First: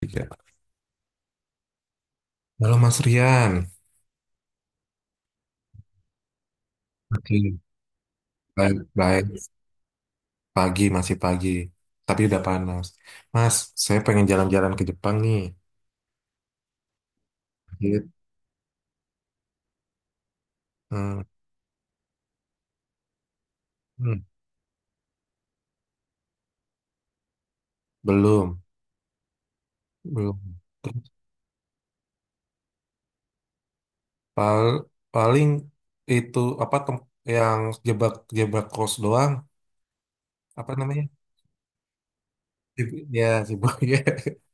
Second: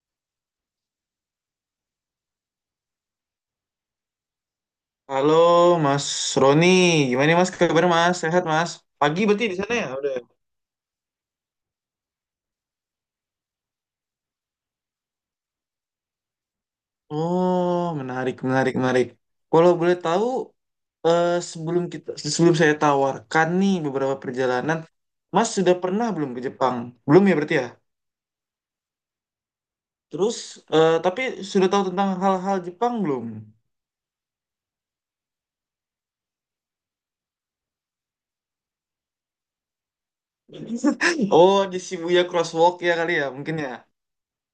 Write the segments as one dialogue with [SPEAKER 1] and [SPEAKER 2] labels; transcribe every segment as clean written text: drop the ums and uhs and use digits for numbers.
[SPEAKER 1] Tiga. Halo, Mas Rian.
[SPEAKER 2] Halo Mas Roni, gimana nih, Mas,
[SPEAKER 1] Oke.
[SPEAKER 2] kabar Mas? Sehat Mas?
[SPEAKER 1] Baik,
[SPEAKER 2] Pagi
[SPEAKER 1] baik.
[SPEAKER 2] berarti di sana ya udah, ya?
[SPEAKER 1] Pagi masih pagi, tapi udah panas. Mas, saya pengen jalan-jalan ke Jepang nih.
[SPEAKER 2] Oh,
[SPEAKER 1] Gitu.
[SPEAKER 2] menarik, menarik, menarik. Kalau boleh tahu,
[SPEAKER 1] Hmm.
[SPEAKER 2] eh, sebelum kita sebelum saya tawarkan nih beberapa
[SPEAKER 1] Hmm.
[SPEAKER 2] perjalanan, Mas sudah pernah belum ke Jepang? Belum ya berarti ya?
[SPEAKER 1] Belum,
[SPEAKER 2] Terus,
[SPEAKER 1] belum. Terus
[SPEAKER 2] tapi sudah tahu tentang hal-hal Jepang belum?
[SPEAKER 1] pal- paling itu apa yang jebak-jebak kos doang? Apa namanya?
[SPEAKER 2] Oh, di Shibuya Crosswalk ya kali ya,
[SPEAKER 1] Ya,
[SPEAKER 2] mungkin ya.
[SPEAKER 1] Shibuya.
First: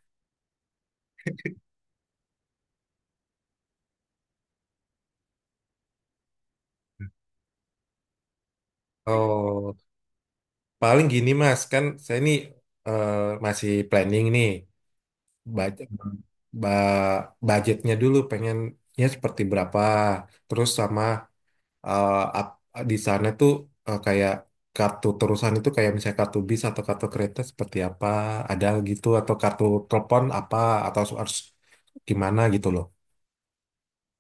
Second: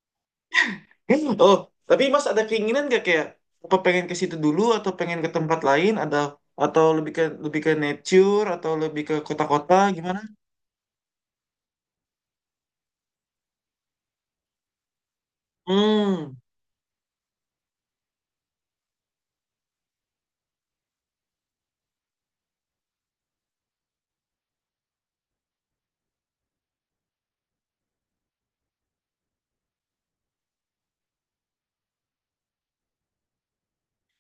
[SPEAKER 2] Oh, tapi Mas ada keinginan gak, kayak apa, pengen ke situ dulu atau pengen ke tempat lain ada, atau lebih ke nature atau lebih ke kota-kota,
[SPEAKER 1] Oh,
[SPEAKER 2] gimana?
[SPEAKER 1] paling gini, Mas. Kan saya ini eh, masih planning nih. Baca
[SPEAKER 2] Hmm.
[SPEAKER 1] ba- budgetnya dulu, pengen ya seperti berapa, terus sama eh, ap- di sana tuh kayak kartu terusan itu, kayak misalnya kartu bis atau kartu kereta seperti apa, ada gitu, atau kartu telepon apa, atau harus gimana gitu loh.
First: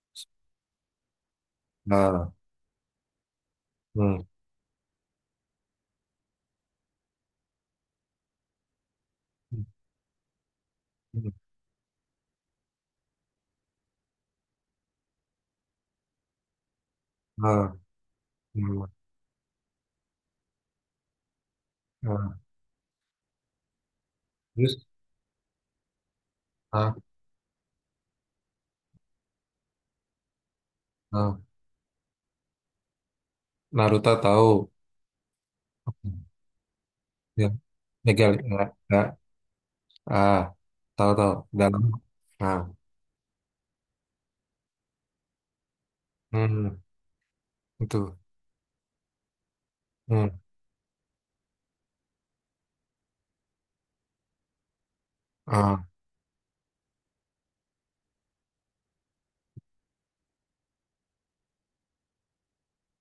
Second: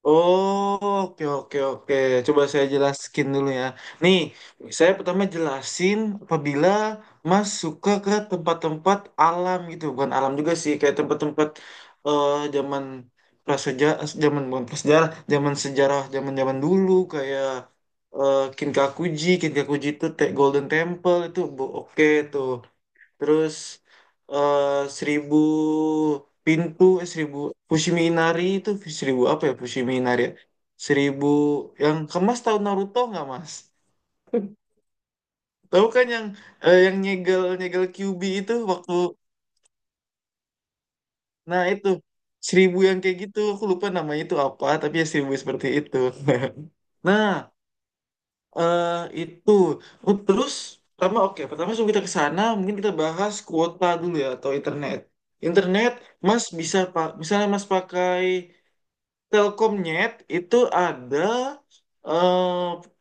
[SPEAKER 2] Oh, oke oke oke.
[SPEAKER 1] Nah.
[SPEAKER 2] Coba saya jelaskan dulu ya. Nih,
[SPEAKER 1] Hmm.
[SPEAKER 2] saya pertama jelasin apabila Mas suka ke tempat-tempat alam gitu, bukan alam juga sih, kayak
[SPEAKER 1] Hmm.
[SPEAKER 2] tempat-tempat zaman prasejarah, zaman bukan prasejarah, zaman sejarah, zaman-zaman dulu, kayak
[SPEAKER 1] Nah. Hmm.
[SPEAKER 2] Kinkakuji. Kinkakuji itu Golden Temple itu oke
[SPEAKER 1] Nah.
[SPEAKER 2] tuh. Terus eh
[SPEAKER 1] Terus.
[SPEAKER 2] seribu pintu,
[SPEAKER 1] Ah.
[SPEAKER 2] eh, seribu Fushiminari itu seribu apa ya, Fushiminari ya? Seribu
[SPEAKER 1] Ah.
[SPEAKER 2] yang kemas tahu Naruto nggak, Mas?
[SPEAKER 1] Naruto tahu.
[SPEAKER 2] Tahu kan yang yang nyegel
[SPEAKER 1] Ya,
[SPEAKER 2] nyegel Kyuubi
[SPEAKER 1] legal,
[SPEAKER 2] itu
[SPEAKER 1] ya,
[SPEAKER 2] waktu,
[SPEAKER 1] ya. Ah, tahu tahu,
[SPEAKER 2] nah
[SPEAKER 1] dalam,
[SPEAKER 2] itu
[SPEAKER 1] nah.
[SPEAKER 2] seribu yang kayak gitu, aku lupa namanya itu apa tapi ya seribu seperti itu.
[SPEAKER 1] Hmm,
[SPEAKER 2] Nah,
[SPEAKER 1] itu.
[SPEAKER 2] eh itu. Oh, terus pertama, oke, sebelum kita ke sana mungkin kita bahas kuota dulu ya, atau internet. Internet mas bisa, pak, misalnya mas pakai Telkomnet itu ada eh,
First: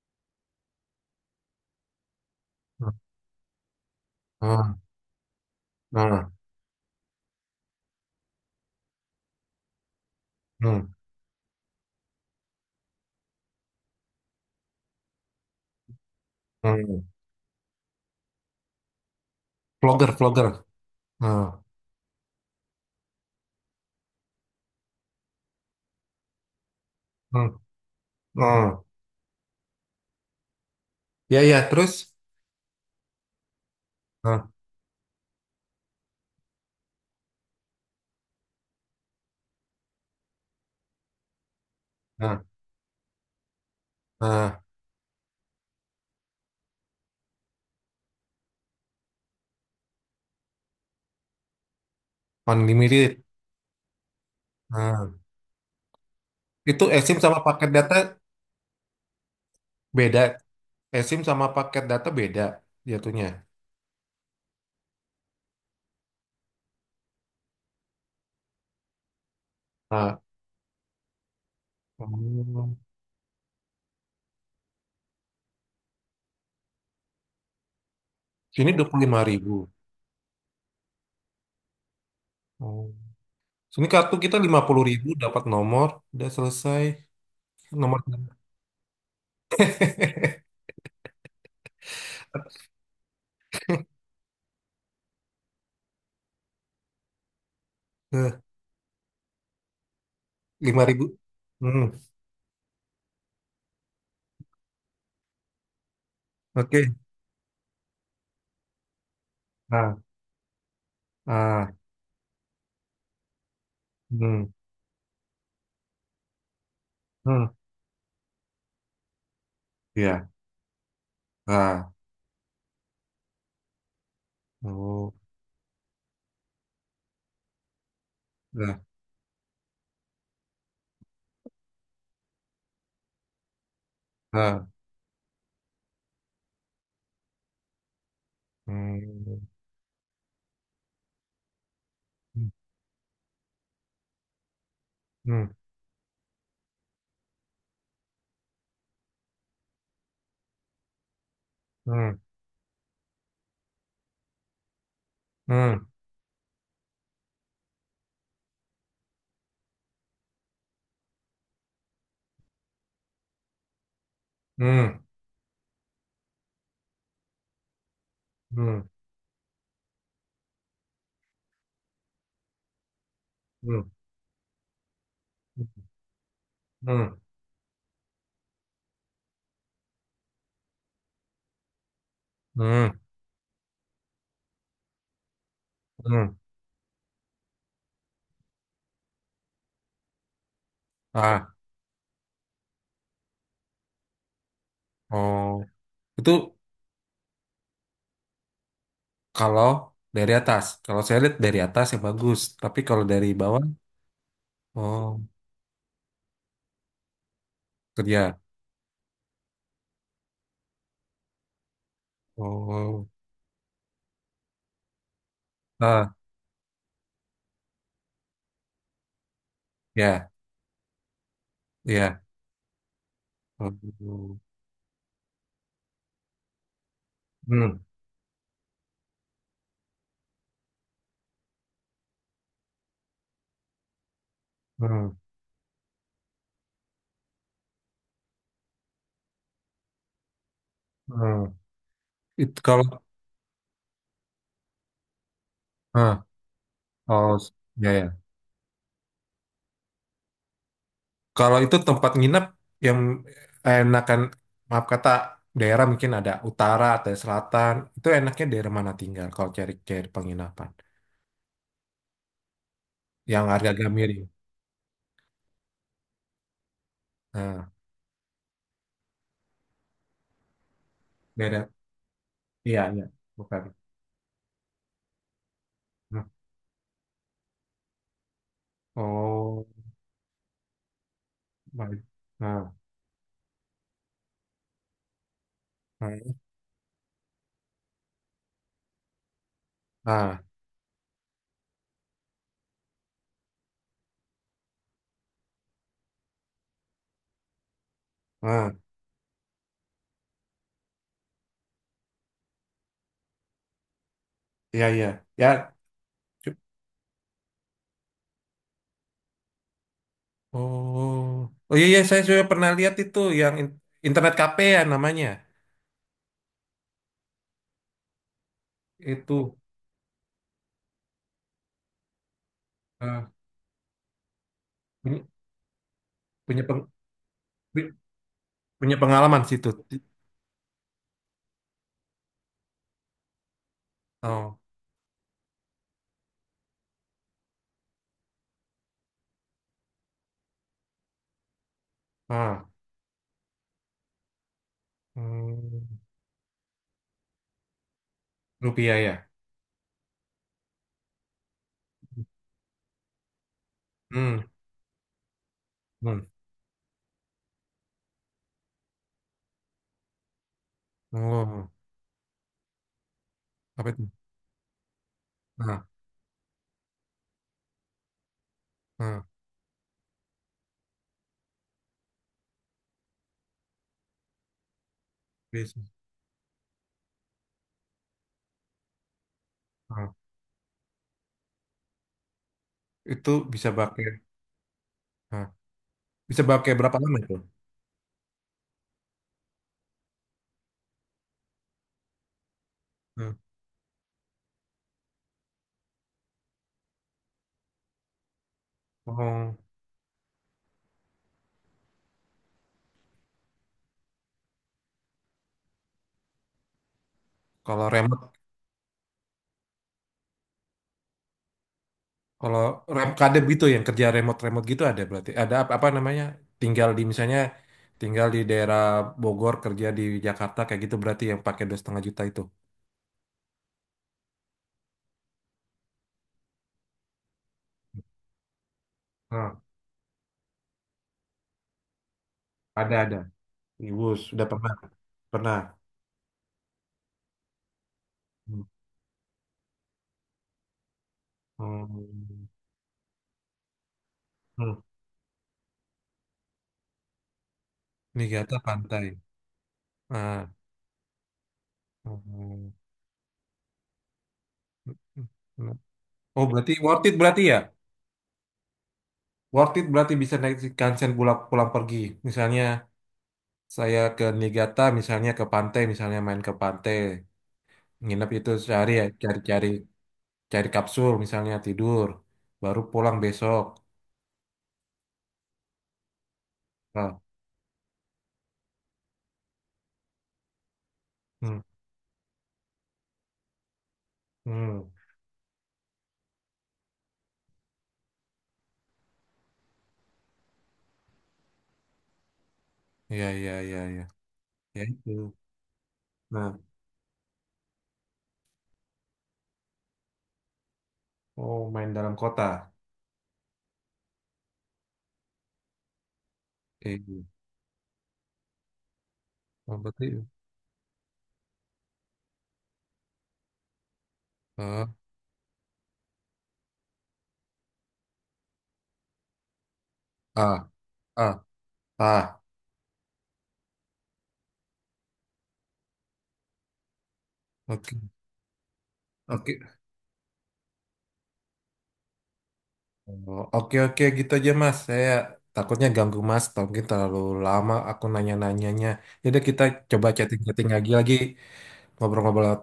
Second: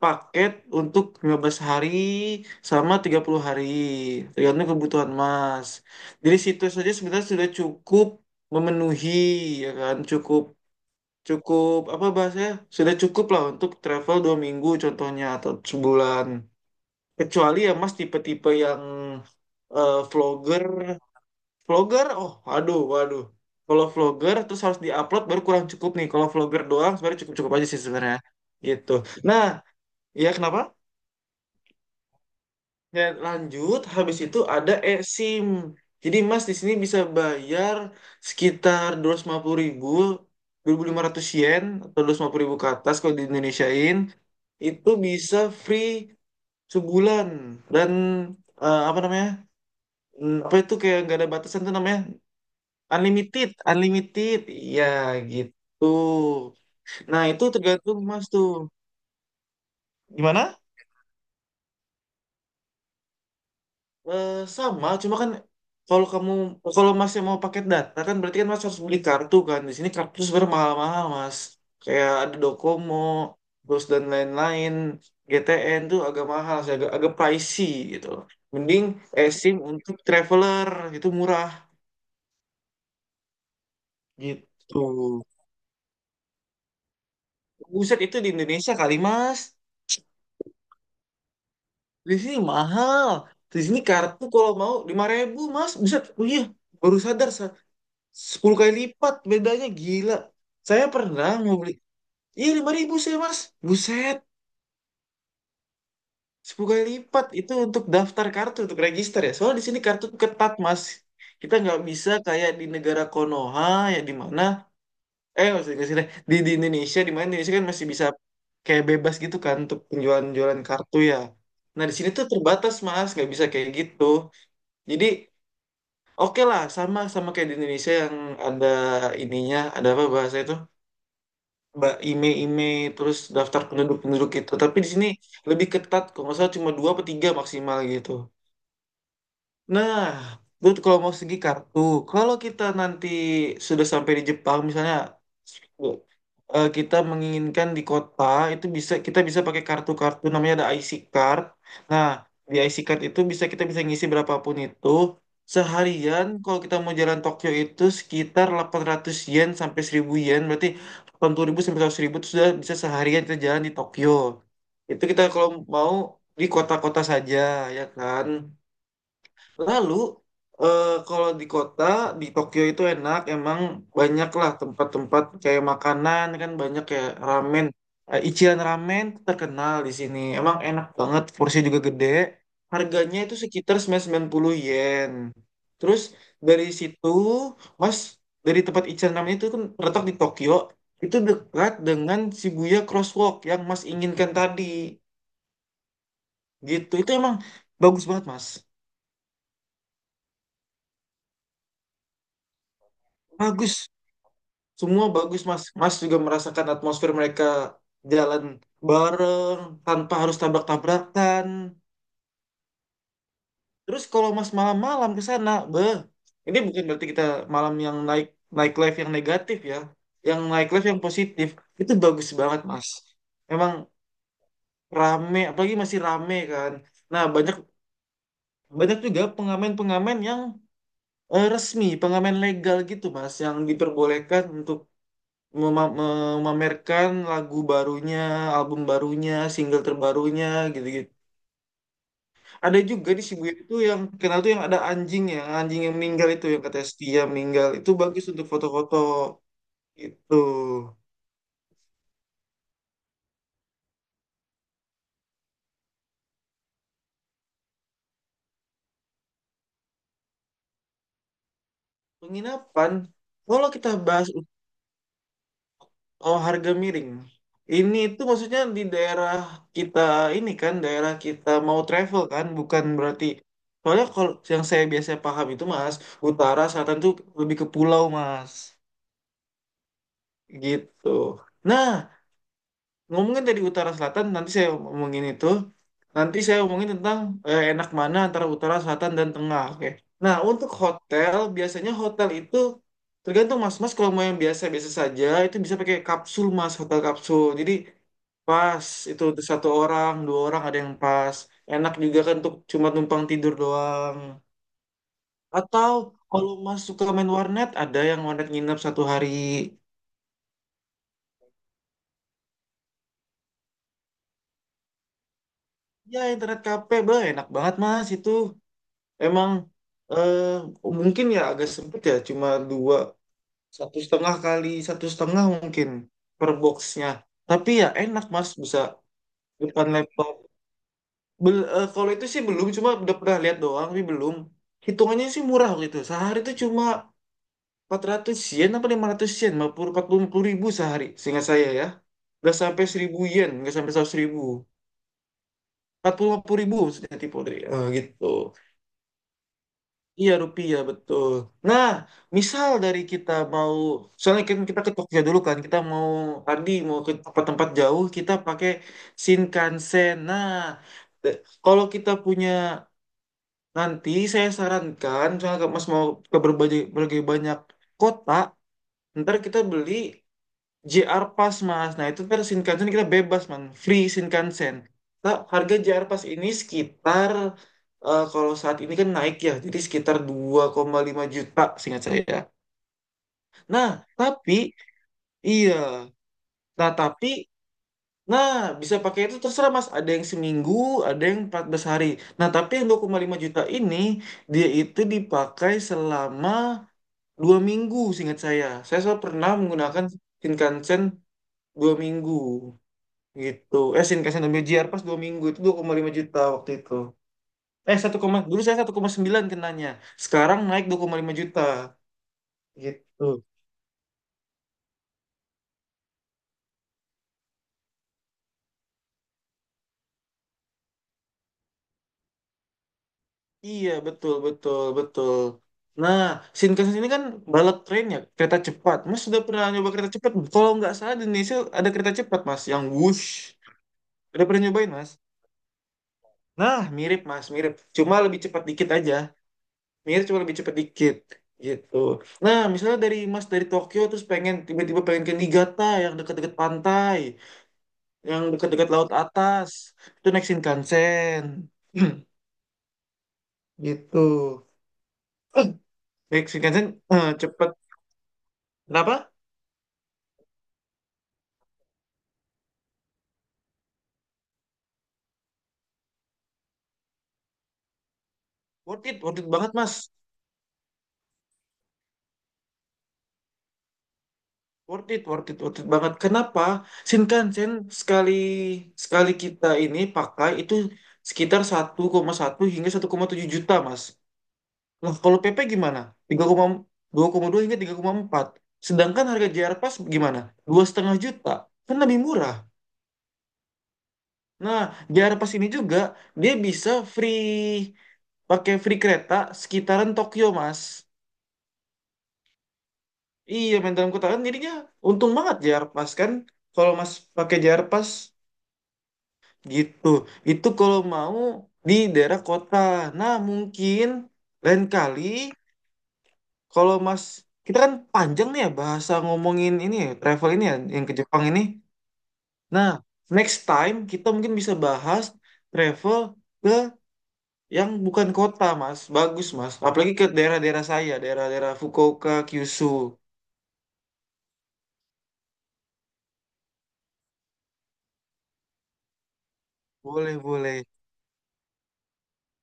[SPEAKER 2] paket untuk 15 hari sama 30 hari, tergantung kebutuhan mas.
[SPEAKER 1] うん、ああ、うん、うん、うん、うん。vlogger,
[SPEAKER 2] Dari situ saja sebenarnya sudah cukup memenuhi, ya kan, cukup, apa bahasanya, sudah cukup lah untuk travel 2 minggu contohnya, atau sebulan. Kecuali ya Mas tipe-tipe yang eh,
[SPEAKER 1] vlogger.
[SPEAKER 2] vlogger,
[SPEAKER 1] Ah.
[SPEAKER 2] vlogger. Oh aduh, waduh. Kalau vlogger terus harus diupload, baru kurang cukup nih. Kalau vlogger doang sebenarnya
[SPEAKER 1] Hmm.
[SPEAKER 2] cukup-cukup aja sih sebenarnya.
[SPEAKER 1] Hmm. Hmm.
[SPEAKER 2] Gitu. Nah, ya kenapa?
[SPEAKER 1] Ya, ya, terus?
[SPEAKER 2] Ya lanjut, habis itu
[SPEAKER 1] Ah.
[SPEAKER 2] ada eSIM. Jadi Mas di sini bisa bayar sekitar dua 250.000, 2.500 yen atau dua ratus lima
[SPEAKER 1] Ah.
[SPEAKER 2] puluh ribu ke atas kalau di Indonesiain.
[SPEAKER 1] Ah.
[SPEAKER 2] Itu bisa free sebulan dan apa namanya? Hmm, apa itu kayak nggak ada batasan tuh namanya,
[SPEAKER 1] Unlimited.
[SPEAKER 2] unlimited, unlimited, ya
[SPEAKER 1] Hmm.
[SPEAKER 2] gitu.
[SPEAKER 1] Itu eSIM
[SPEAKER 2] Nah
[SPEAKER 1] sama
[SPEAKER 2] itu
[SPEAKER 1] paket data
[SPEAKER 2] tergantung mas tuh
[SPEAKER 1] beda.
[SPEAKER 2] gimana.
[SPEAKER 1] eSIM sama paket data beda jatuhnya.
[SPEAKER 2] Eh, sama cuma kan kalau kamu, masnya mau paket data kan, berarti kan mas harus beli kartu kan, di sini kartu
[SPEAKER 1] Ah.
[SPEAKER 2] tuh sebenarnya mahal-mahal mas, kayak ada
[SPEAKER 1] Oh.
[SPEAKER 2] Docomo terus dan lain-lain. GTN tuh agak mahal sih, agak agak pricey gitu,
[SPEAKER 1] Sini
[SPEAKER 2] mending
[SPEAKER 1] 25 ribu.
[SPEAKER 2] eSIM untuk traveler itu murah
[SPEAKER 1] Oh. Sini kartu kita lima
[SPEAKER 2] gitu.
[SPEAKER 1] puluh ribu dapat nomor, udah selesai. Nomor.
[SPEAKER 2] Buset, itu di Indonesia kali mas. Di sini mahal. Di sini kartu kalau mau 5.000 mas. Bisa, oh iya, baru sadar. 10 kali lipat bedanya, gila.
[SPEAKER 1] lima
[SPEAKER 2] Saya
[SPEAKER 1] ribu.
[SPEAKER 2] pernah mau beli.
[SPEAKER 1] Hmm.
[SPEAKER 2] Iya 5.000 saya mas. Buset. Sepuluh
[SPEAKER 1] Oke.
[SPEAKER 2] kali lipat itu untuk daftar kartu, untuk register ya. Soalnya di sini
[SPEAKER 1] Ah.
[SPEAKER 2] kartu tuh ketat mas. Kita
[SPEAKER 1] Ah.
[SPEAKER 2] nggak bisa kayak di negara Konoha, ya di mana.
[SPEAKER 1] Hmm.
[SPEAKER 2] Maksudnya nggak sih, deh. Di Indonesia, di mana
[SPEAKER 1] Hmm.
[SPEAKER 2] Indonesia kan masih bisa kayak bebas gitu kan untuk
[SPEAKER 1] Ya.
[SPEAKER 2] penjualan-jualan kartu ya. Nah
[SPEAKER 1] 아.
[SPEAKER 2] di sini tuh terbatas mas, nggak bisa kayak gitu. Jadi
[SPEAKER 1] 오.
[SPEAKER 2] oke lah, sama sama kayak di Indonesia yang ada
[SPEAKER 1] 네.
[SPEAKER 2] ininya, ada apa bahasa itu? Mbak IME-IME, terus daftar penduduk-penduduk itu.
[SPEAKER 1] 네.
[SPEAKER 2] Tapi di sini lebih ketat, kalau nggak salah cuma dua atau tiga maksimal gitu.
[SPEAKER 1] 음.
[SPEAKER 2] Nah, itu kalau mau segi kartu. Kalau kita nanti sudah sampai di Jepang, misalnya
[SPEAKER 1] 음.
[SPEAKER 2] kita menginginkan di kota, itu bisa kita bisa pakai kartu-kartu namanya ada IC card. Nah,
[SPEAKER 1] 음.
[SPEAKER 2] di IC card itu bisa kita bisa ngisi berapapun itu.
[SPEAKER 1] 음.
[SPEAKER 2] Seharian kalau kita mau jalan Tokyo itu sekitar 800 yen sampai 1.000 yen, berarti 80.000 sampai 100.000 itu sudah bisa seharian kita jalan di Tokyo.
[SPEAKER 1] 음.
[SPEAKER 2] Itu
[SPEAKER 1] 음.
[SPEAKER 2] kita kalau mau di kota-kota saja, ya kan? Lalu kalau di kota, di Tokyo itu enak, emang
[SPEAKER 1] 음.
[SPEAKER 2] banyak lah tempat-tempat, kayak makanan kan banyak, kayak
[SPEAKER 1] 음.
[SPEAKER 2] ramen. Ichiran Ramen tuh terkenal di sini. Emang enak banget, porsinya juga gede.
[SPEAKER 1] 음.
[SPEAKER 2] Harganya itu sekitar 990 yen. Terus
[SPEAKER 1] 음.
[SPEAKER 2] dari situ, Mas, dari tempat Ichiran Ramen itu kan terletak di Tokyo, itu
[SPEAKER 1] 아.
[SPEAKER 2] dekat dengan Shibuya Crosswalk yang Mas inginkan tadi.
[SPEAKER 1] 어. Itu
[SPEAKER 2] Gitu. Itu emang bagus banget, Mas.
[SPEAKER 1] kalau dari atas. Kalau saya lihat dari atas ya bagus, tapi kalau dari bawah,
[SPEAKER 2] Bagus. Semua
[SPEAKER 1] oh,
[SPEAKER 2] bagus, Mas. Mas juga merasakan atmosfer mereka
[SPEAKER 1] kerja.
[SPEAKER 2] jalan bareng tanpa harus tabrak-tabrakan.
[SPEAKER 1] Oh.
[SPEAKER 2] Terus kalau Mas malam-malam ke sana, beh,
[SPEAKER 1] Ah,
[SPEAKER 2] ini bukan berarti kita malam yang naik, live yang negatif ya.
[SPEAKER 1] ya,
[SPEAKER 2] Yang naik live yang positif itu
[SPEAKER 1] ya.
[SPEAKER 2] bagus banget, Mas. Emang
[SPEAKER 1] 음.
[SPEAKER 2] rame, apalagi masih rame kan. Nah, banyak banyak juga pengamen-pengamen yang resmi, pengamen legal gitu, Mas, yang diperbolehkan untuk
[SPEAKER 1] 음.
[SPEAKER 2] memamerkan lagu barunya, album barunya, single terbarunya gitu-gitu.
[SPEAKER 1] 음. Itu
[SPEAKER 2] Ada
[SPEAKER 1] kalau
[SPEAKER 2] juga di Shibuya itu yang kenal tuh yang ada anjing ya, anjing yang
[SPEAKER 1] ah,
[SPEAKER 2] meninggal itu yang katanya setia
[SPEAKER 1] oh,
[SPEAKER 2] meninggal. Itu
[SPEAKER 1] ya, ya.
[SPEAKER 2] bagus untuk foto-foto gitu.
[SPEAKER 1] Kalau itu tempat nginep yang enakan, maaf kata, daerah mungkin ada utara atau selatan, itu enaknya daerah mana tinggal kalau cari-cari penginapan?
[SPEAKER 2] Penginapan,
[SPEAKER 1] Yang
[SPEAKER 2] kalau
[SPEAKER 1] harga-harga
[SPEAKER 2] kita
[SPEAKER 1] miring.
[SPEAKER 2] bahas, oh, harga miring.
[SPEAKER 1] Nah,
[SPEAKER 2] Ini itu maksudnya di daerah kita ini kan, daerah kita
[SPEAKER 1] daerah,
[SPEAKER 2] mau travel kan,
[SPEAKER 1] iya,
[SPEAKER 2] bukan
[SPEAKER 1] iya,
[SPEAKER 2] berarti.
[SPEAKER 1] bukan.
[SPEAKER 2] Soalnya kalau yang saya biasa paham itu Mas,
[SPEAKER 1] Nah.
[SPEAKER 2] utara, selatan tuh lebih ke pulau Mas.
[SPEAKER 1] Oh,
[SPEAKER 2] Gitu.
[SPEAKER 1] baik.
[SPEAKER 2] Nah,
[SPEAKER 1] Nah.
[SPEAKER 2] ngomongin dari utara selatan, nanti saya ngomongin itu.
[SPEAKER 1] Nah.
[SPEAKER 2] Nanti saya ngomongin tentang enak mana antara utara, selatan, dan tengah. Oke. Nah,
[SPEAKER 1] Nah.
[SPEAKER 2] untuk hotel, biasanya hotel itu tergantung mas. Mas kalau mau yang biasa-biasa saja, itu bisa pakai kapsul mas, hotel kapsul. Jadi
[SPEAKER 1] Nah,
[SPEAKER 2] pas itu untuk satu orang, dua orang ada yang pas. Enak juga kan untuk cuma numpang tidur doang.
[SPEAKER 1] iya, iya. Ya.
[SPEAKER 2] Atau kalau
[SPEAKER 1] cu-
[SPEAKER 2] mas suka main warnet, ada yang warnet nginep satu hari.
[SPEAKER 1] oh, oh iya, iya, saya sudah pernah lihat itu yang internet cafe ya namanya.
[SPEAKER 2] Ya, internet kafe, bah, enak banget mas itu.
[SPEAKER 1] Itu,
[SPEAKER 2] Emang eh, mungkin ya agak sempit ya, cuma
[SPEAKER 1] ah,
[SPEAKER 2] satu setengah kali satu
[SPEAKER 1] punya,
[SPEAKER 2] setengah mungkin per
[SPEAKER 1] punya, peng-
[SPEAKER 2] boxnya. Tapi ya enak mas, bisa
[SPEAKER 1] punya pengalaman situ.
[SPEAKER 2] depan laptop. Kalau itu sih belum, cuma udah pernah lihat doang, tapi belum.
[SPEAKER 1] Oh.
[SPEAKER 2] Hitungannya sih murah gitu. Sehari itu cuma 400 yen apa 500 yen, 40.000 sehari, seingat saya ya. Nggak
[SPEAKER 1] Ah.
[SPEAKER 2] sampai 1.000 yen, nggak sampai 100 ribu.
[SPEAKER 1] Hmm,
[SPEAKER 2] Empat puluh lima puluh ribu, maksudnya tipe dari, gitu.
[SPEAKER 1] rupiah ya.
[SPEAKER 2] Iya rupiah betul. Nah, misal dari kita mau,
[SPEAKER 1] Hmm.
[SPEAKER 2] soalnya kan kita ke Tokyo dulu kan, kita mau
[SPEAKER 1] Hmm.
[SPEAKER 2] tadi mau ke tempat-tempat jauh, kita pakai Shinkansen. Nah, de-
[SPEAKER 1] Oh,
[SPEAKER 2] kalau kita punya
[SPEAKER 1] apa itu?
[SPEAKER 2] nanti, saya sarankan, soalnya
[SPEAKER 1] Nah.
[SPEAKER 2] Mas mau ke berbagai banyak kota,
[SPEAKER 1] Nah,
[SPEAKER 2] ntar kita beli JR Pass mas. Nah itu versi Shinkansen kita bebas man, free Shinkansen. Nah, harga
[SPEAKER 1] bisa.
[SPEAKER 2] JR Pass ini sekitar, kalau saat ini kan naik ya, jadi
[SPEAKER 1] Nah,
[SPEAKER 2] sekitar 2,5 juta seingat saya.
[SPEAKER 1] itu bisa
[SPEAKER 2] Nah
[SPEAKER 1] pakai.
[SPEAKER 2] tapi
[SPEAKER 1] Nah,
[SPEAKER 2] iya,
[SPEAKER 1] bisa pakai
[SPEAKER 2] nah
[SPEAKER 1] berapa lama
[SPEAKER 2] tapi
[SPEAKER 1] itu?
[SPEAKER 2] nah bisa pakai itu terserah mas. Ada yang seminggu, ada yang 14 hari. Nah tapi yang dua koma
[SPEAKER 1] Hmm.
[SPEAKER 2] lima juta ini dia itu dipakai selama 2 minggu seingat saya. Saya soal pernah
[SPEAKER 1] Oh,
[SPEAKER 2] menggunakan Shinkansen 2 minggu. Gitu, Shinkansen dan BJR pas 2 minggu itu 2,5 juta waktu itu.
[SPEAKER 1] kalau
[SPEAKER 2] 1,
[SPEAKER 1] remote,
[SPEAKER 2] dulu saya 1,9 kenanya, sekarang naik 2,5 juta
[SPEAKER 1] kalau rem
[SPEAKER 2] gitu.
[SPEAKER 1] kadep gitu yang kerja remote-remote gitu ada berarti. Ada apa, apa namanya? Tinggal di misalnya tinggal di daerah Bogor, kerja di Jakarta kayak gitu, berarti yang pakai 2,5 juta itu.
[SPEAKER 2] Iya betul betul betul. Nah, Shinkansen ini kan bullet train ya, kereta cepat mas. Sudah
[SPEAKER 1] Nah,
[SPEAKER 2] pernah nyoba kereta cepat, kalau nggak salah di Indonesia ada kereta cepat mas yang
[SPEAKER 1] ada ada.
[SPEAKER 2] Wush,
[SPEAKER 1] Iwus,
[SPEAKER 2] udah
[SPEAKER 1] udah
[SPEAKER 2] pernah
[SPEAKER 1] pernah
[SPEAKER 2] nyobain mas.
[SPEAKER 1] pernah.
[SPEAKER 2] Nah mirip mas, mirip, cuma lebih cepat
[SPEAKER 1] Hmm.
[SPEAKER 2] dikit aja. Mikir cuma lebih cepet dikit gitu.
[SPEAKER 1] Hmm.
[SPEAKER 2] Nah, misalnya dari Tokyo terus pengen,
[SPEAKER 1] Hmm.
[SPEAKER 2] tiba-tiba pengen ke Niigata yang dekat-dekat pantai,
[SPEAKER 1] Ini
[SPEAKER 2] yang
[SPEAKER 1] kata
[SPEAKER 2] dekat-dekat
[SPEAKER 1] pantai.
[SPEAKER 2] laut atas, itu naik
[SPEAKER 1] Nah.
[SPEAKER 2] Shinkansen.
[SPEAKER 1] Hmm.
[SPEAKER 2] Gitu.
[SPEAKER 1] Hmm. Hmm.
[SPEAKER 2] Eh,
[SPEAKER 1] Oh,
[SPEAKER 2] Naik
[SPEAKER 1] berarti
[SPEAKER 2] Shinkansen,
[SPEAKER 1] worth it berarti ya?
[SPEAKER 2] cepet. Kenapa?
[SPEAKER 1] Worth it berarti bisa naik Shinkansen pulang pulang pergi. Misalnya saya ke Niigata, misalnya ke pantai, misalnya main ke pantai, nginep itu sehari ya,
[SPEAKER 2] Worth it
[SPEAKER 1] cari-cari
[SPEAKER 2] banget, Mas.
[SPEAKER 1] kapsul misalnya tidur, baru pulang besok.
[SPEAKER 2] Worth it, worth it, worth it banget. Kenapa?
[SPEAKER 1] Ah.
[SPEAKER 2] Shinkansen sekali sekali kita ini pakai itu
[SPEAKER 1] Hmm.
[SPEAKER 2] sekitar 1,1 hingga 1,7 juta, Mas.
[SPEAKER 1] Hmm,
[SPEAKER 2] Nah, kalau PP gimana? 3,2, 2,2 hingga 3,4. Sedangkan harga JR Pass gimana? 2,5 juta. Kan lebih murah.
[SPEAKER 1] iya iya iya iya, ya
[SPEAKER 2] Nah,
[SPEAKER 1] itu.
[SPEAKER 2] JR Pass ini juga dia
[SPEAKER 1] Nah,
[SPEAKER 2] bisa free, pakai free kereta sekitaran Tokyo, Mas.
[SPEAKER 1] oh, main dalam kota.
[SPEAKER 2] Iya, main dalam kota kan jadinya untung banget JR Pass kan kalau
[SPEAKER 1] Eh,
[SPEAKER 2] Mas pakai JR Pass
[SPEAKER 1] oh, berarti
[SPEAKER 2] gitu. Itu kalau mau di daerah kota. Nah, mungkin lain
[SPEAKER 1] ah
[SPEAKER 2] kali, kalau Mas, kita kan panjang nih ya bahasa ngomongin ini ya, travel ini
[SPEAKER 1] ah
[SPEAKER 2] ya, yang ke
[SPEAKER 1] ah
[SPEAKER 2] Jepang ini.
[SPEAKER 1] ah,
[SPEAKER 2] Nah, next time kita mungkin bisa bahas travel ke yang
[SPEAKER 1] oke
[SPEAKER 2] bukan kota, Mas. Bagus,
[SPEAKER 1] oke.
[SPEAKER 2] Mas. Apalagi ke daerah-daerah saya, daerah-daerah Fukuoka, Kyushu.
[SPEAKER 1] Oh, oke oke gitu aja, Mas. Saya takutnya ganggu Mas. Atau mungkin terlalu lama aku nanya-nanyanya. Jadi kita coba
[SPEAKER 2] Boleh,
[SPEAKER 1] chatting-chatting
[SPEAKER 2] boleh.
[SPEAKER 1] lagi ngobrol-ngobrol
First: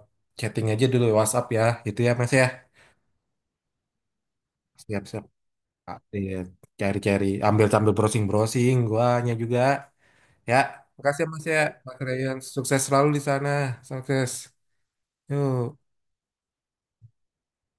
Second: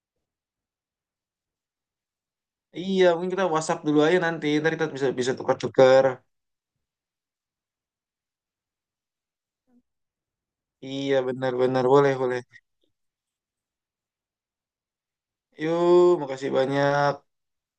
[SPEAKER 1] chatting aja dulu WhatsApp ya. Itu ya, Mas ya.
[SPEAKER 2] Iya, mungkin kita WhatsApp dulu aja nanti. Ntar kita bisa
[SPEAKER 1] Siap-siap.
[SPEAKER 2] bisa
[SPEAKER 1] Ah,
[SPEAKER 2] tukar-tukar.
[SPEAKER 1] iya. Cari-cari ambil sambil browsing-browsing. Guanya juga. Ya.
[SPEAKER 2] Iya,
[SPEAKER 1] Makasih ya, Mas ya.
[SPEAKER 2] benar-benar.
[SPEAKER 1] Mas
[SPEAKER 2] Boleh,
[SPEAKER 1] Ryan,
[SPEAKER 2] boleh.
[SPEAKER 1] sukses selalu di sana. Sukses. Yuk.
[SPEAKER 2] Yuk, makasih banyak.